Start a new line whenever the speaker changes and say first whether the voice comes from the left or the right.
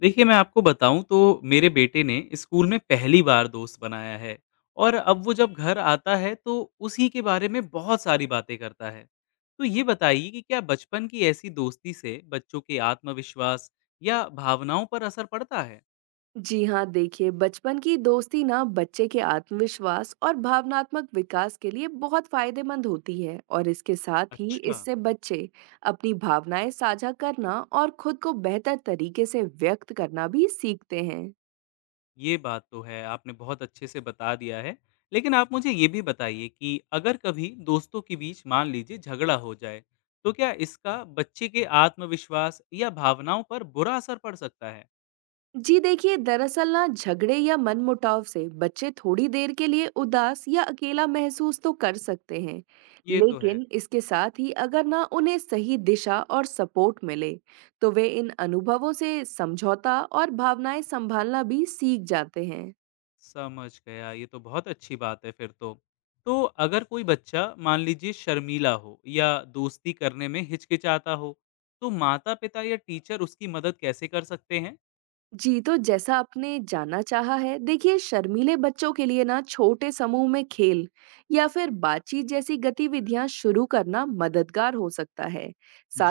left: देखिए, मैं आपको बताऊँ तो मेरे बेटे ने स्कूल में पहली बार दोस्त बनाया है और अब वो जब घर आता है तो उसी के बारे में बहुत सारी बातें करता है। तो ये बताइए कि क्या बचपन की ऐसी दोस्ती से बच्चों के आत्मविश्वास या भावनाओं पर असर पड़ता है?
right: जी हाँ, देखिए बचपन की दोस्ती ना बच्चे के आत्मविश्वास और भावनात्मक विकास के लिए बहुत फायदेमंद होती है। और इसके साथ ही
left: अच्छा,
right: इससे बच्चे अपनी भावनाएं साझा करना और खुद को बेहतर तरीके से व्यक्त करना भी सीखते हैं।
left: ये बात तो है, आपने बहुत अच्छे से बता दिया है। लेकिन आप मुझे ये भी बताइए कि अगर कभी दोस्तों के बीच मान लीजिए झगड़ा हो जाए, तो क्या इसका बच्चे के आत्मविश्वास या भावनाओं पर बुरा असर पड़ सकता है?
right: जी देखिए, दरअसल ना झगड़े या मनमुटाव से बच्चे थोड़ी देर के लिए उदास या अकेला महसूस तो कर सकते हैं।
left: ये तो है।
right: लेकिन इसके साथ ही अगर ना उन्हें सही दिशा और सपोर्ट मिले तो वे इन अनुभवों से समझौता और भावनाएं संभालना भी सीख जाते हैं।
left: समझ गया, ये तो बहुत अच्छी बात है फिर तो। तो अगर कोई बच्चा मान लीजिए शर्मीला हो या दोस्ती करने में हिचकिचाता हो, तो माता-पिता या टीचर उसकी मदद कैसे कर सकते हैं?
right: जी, तो जैसा आपने जानना चाहा है, देखिए शर्मीले बच्चों के लिए ना छोटे समूह में खेल या फिर बातचीत जैसी गतिविधियां शुरू करना मददगार हो सकता है।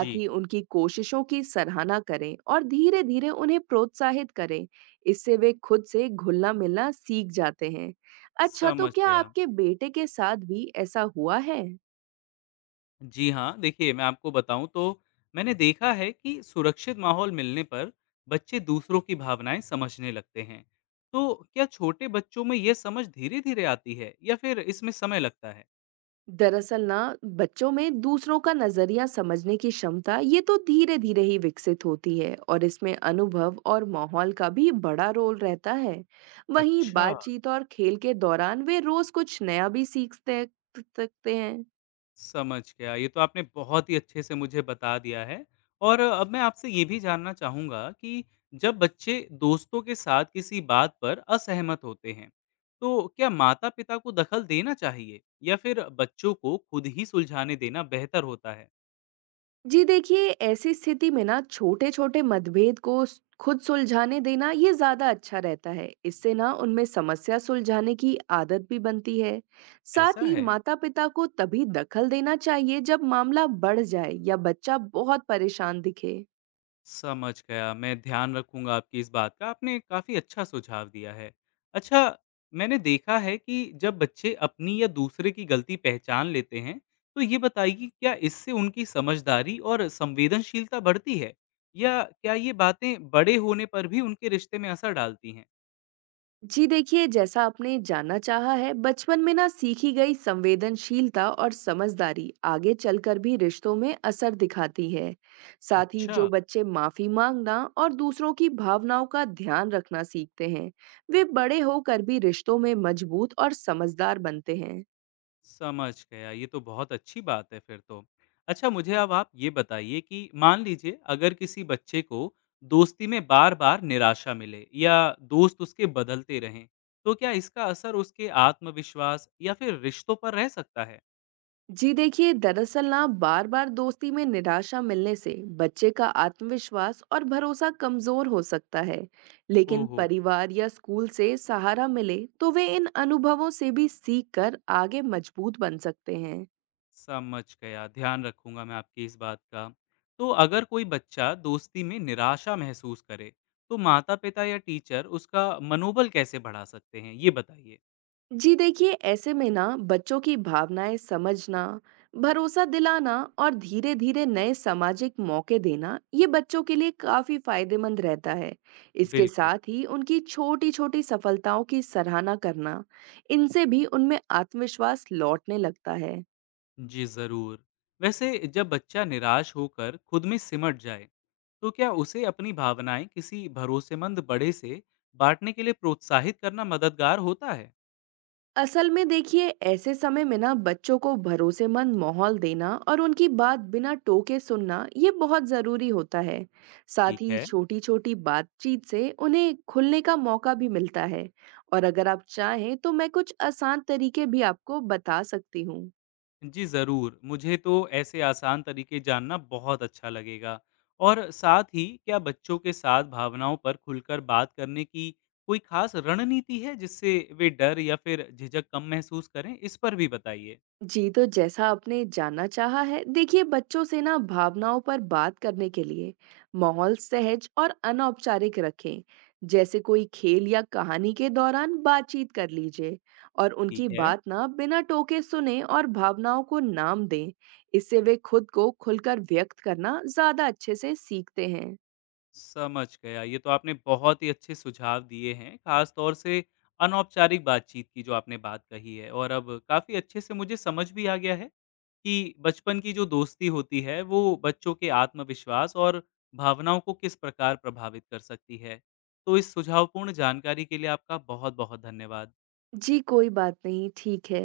left: जी।
right: ही उनकी कोशिशों की सराहना करें और धीरे-धीरे उन्हें प्रोत्साहित करें। इससे वे खुद से घुलना-मिलना सीख जाते हैं। अच्छा, तो
left: समझ
right: क्या
left: गया।
right: आपके बेटे के साथ भी ऐसा हुआ है?
left: जी हाँ, देखिए मैं आपको बताऊँ तो मैंने देखा है कि सुरक्षित माहौल मिलने पर बच्चे दूसरों की भावनाएँ समझने लगते हैं। तो क्या छोटे बच्चों में ये समझ धीरे-धीरे आती है या फिर इसमें समय लगता है?
right: दरअसल ना बच्चों में दूसरों का नजरिया समझने की क्षमता ये तो धीरे धीरे ही विकसित होती है और इसमें अनुभव और माहौल का भी बड़ा रोल रहता है। वहीं
left: अच्छा।
right: बातचीत और खेल के दौरान वे रोज कुछ नया भी सीख सकते सकते हैं।
left: समझ गया। ये तो आपने बहुत ही अच्छे से मुझे बता दिया है और अब मैं आपसे ये भी जानना चाहूँगा कि जब बच्चे दोस्तों के साथ किसी बात पर असहमत होते हैं, तो क्या माता-पिता को दखल देना चाहिए या फिर बच्चों को खुद ही सुलझाने देना बेहतर होता है?
right: जी देखिए, ऐसी स्थिति में ना छोटे-छोटे मतभेद को स खुद सुलझाने देना ये ज़्यादा अच्छा रहता है। इससे ना उनमें समस्या सुलझाने की आदत भी बनती है। साथ
left: ऐसा
right: ही
left: है?
right: माता-पिता को तभी दखल देना चाहिए जब मामला बढ़ जाए या बच्चा बहुत परेशान दिखे।
left: समझ गया, मैं ध्यान रखूँगा आपकी इस बात का, आपने काफ़ी अच्छा सुझाव दिया है। अच्छा, मैंने देखा है कि जब बच्चे अपनी या दूसरे की गलती पहचान लेते हैं, तो ये बताइए कि क्या इससे उनकी समझदारी और संवेदनशीलता बढ़ती है? या क्या ये बातें बड़े होने पर भी उनके रिश्ते में असर डालती हैं?
right: जी देखिए, जैसा आपने जानना चाहा है, बचपन में ना सीखी गई संवेदनशीलता और समझदारी आगे चलकर भी रिश्तों में असर दिखाती है। साथ ही
left: अच्छा।
right: जो बच्चे माफी मांगना और दूसरों की भावनाओं का ध्यान रखना सीखते हैं, वे बड़े होकर भी रिश्तों में मजबूत और समझदार बनते हैं।
left: समझ गया, ये तो बहुत अच्छी बात है फिर तो। अच्छा, मुझे अब आप ये बताइए कि मान लीजिए अगर किसी बच्चे को दोस्ती में बार-बार निराशा मिले या दोस्त उसके बदलते रहें, तो क्या इसका असर उसके आत्मविश्वास या फिर रिश्तों पर रह सकता है?
right: जी देखिए, दरअसल ना बार बार दोस्ती में निराशा मिलने से बच्चे का आत्मविश्वास और भरोसा कमजोर हो सकता है। लेकिन
left: ओहो!
right: परिवार या स्कूल से सहारा मिले तो वे इन अनुभवों से भी सीख कर आगे मजबूत बन सकते हैं।
left: समझ गया, ध्यान रखूँगा मैं आपकी इस बात का। तो अगर कोई बच्चा दोस्ती में निराशा महसूस करे, तो माता-पिता या टीचर उसका मनोबल कैसे बढ़ा सकते हैं? ये बताइए।
right: जी देखिए, ऐसे में ना बच्चों की भावनाएं समझना, भरोसा दिलाना और धीरे धीरे नए सामाजिक मौके देना, ये बच्चों के लिए काफी फायदेमंद रहता है। इसके
left: बिल्कुल।
right: साथ ही उनकी छोटी छोटी सफलताओं की सराहना करना, इनसे भी उनमें आत्मविश्वास लौटने लगता है।
left: जी ज़रूर। वैसे जब बच्चा निराश होकर खुद में सिमट जाए, तो क्या उसे अपनी भावनाएं किसी भरोसेमंद बड़े से बांटने के लिए प्रोत्साहित करना मददगार होता है?
right: असल में देखिए, ऐसे समय में ना बच्चों को भरोसेमंद माहौल देना और उनकी बात बिना टोके सुनना ये बहुत जरूरी होता है। साथ
left: ठीक
right: ही
left: है।
right: छोटी छोटी बातचीत से उन्हें खुलने का मौका भी मिलता है। और अगर आप चाहें तो मैं कुछ आसान तरीके भी आपको बता सकती हूँ।
left: जी ज़रूर, मुझे तो ऐसे आसान तरीके जानना बहुत अच्छा लगेगा। और साथ ही क्या बच्चों के साथ भावनाओं पर खुलकर बात करने की कोई खास रणनीति है जिससे वे डर या फिर झिझक कम महसूस करें? इस पर भी बताइए।
right: जी, तो जैसा आपने जानना चाहा है, देखिए बच्चों से ना भावनाओं पर बात करने के लिए माहौल सहज और अनौपचारिक रखें। जैसे कोई खेल या कहानी के दौरान बातचीत कर लीजिए, और
left: ठीक
right: उनकी
left: है।
right: बात ना बिना टोके सुने और भावनाओं को नाम दें। इससे वे खुद को खुलकर व्यक्त करना ज्यादा अच्छे से सीखते हैं।
left: समझ गया। ये तो आपने बहुत ही अच्छे सुझाव दिए हैं, ख़ास तौर से अनौपचारिक बातचीत की जो आपने बात कही है और अब काफ़ी अच्छे से मुझे समझ भी आ गया है कि बचपन की जो दोस्ती होती है, वो बच्चों के आत्मविश्वास और भावनाओं को किस प्रकार प्रभावित कर सकती है। तो इस सुझावपूर्ण जानकारी के लिए आपका बहुत-बहुत धन्यवाद।
right: जी कोई बात नहीं, ठीक है।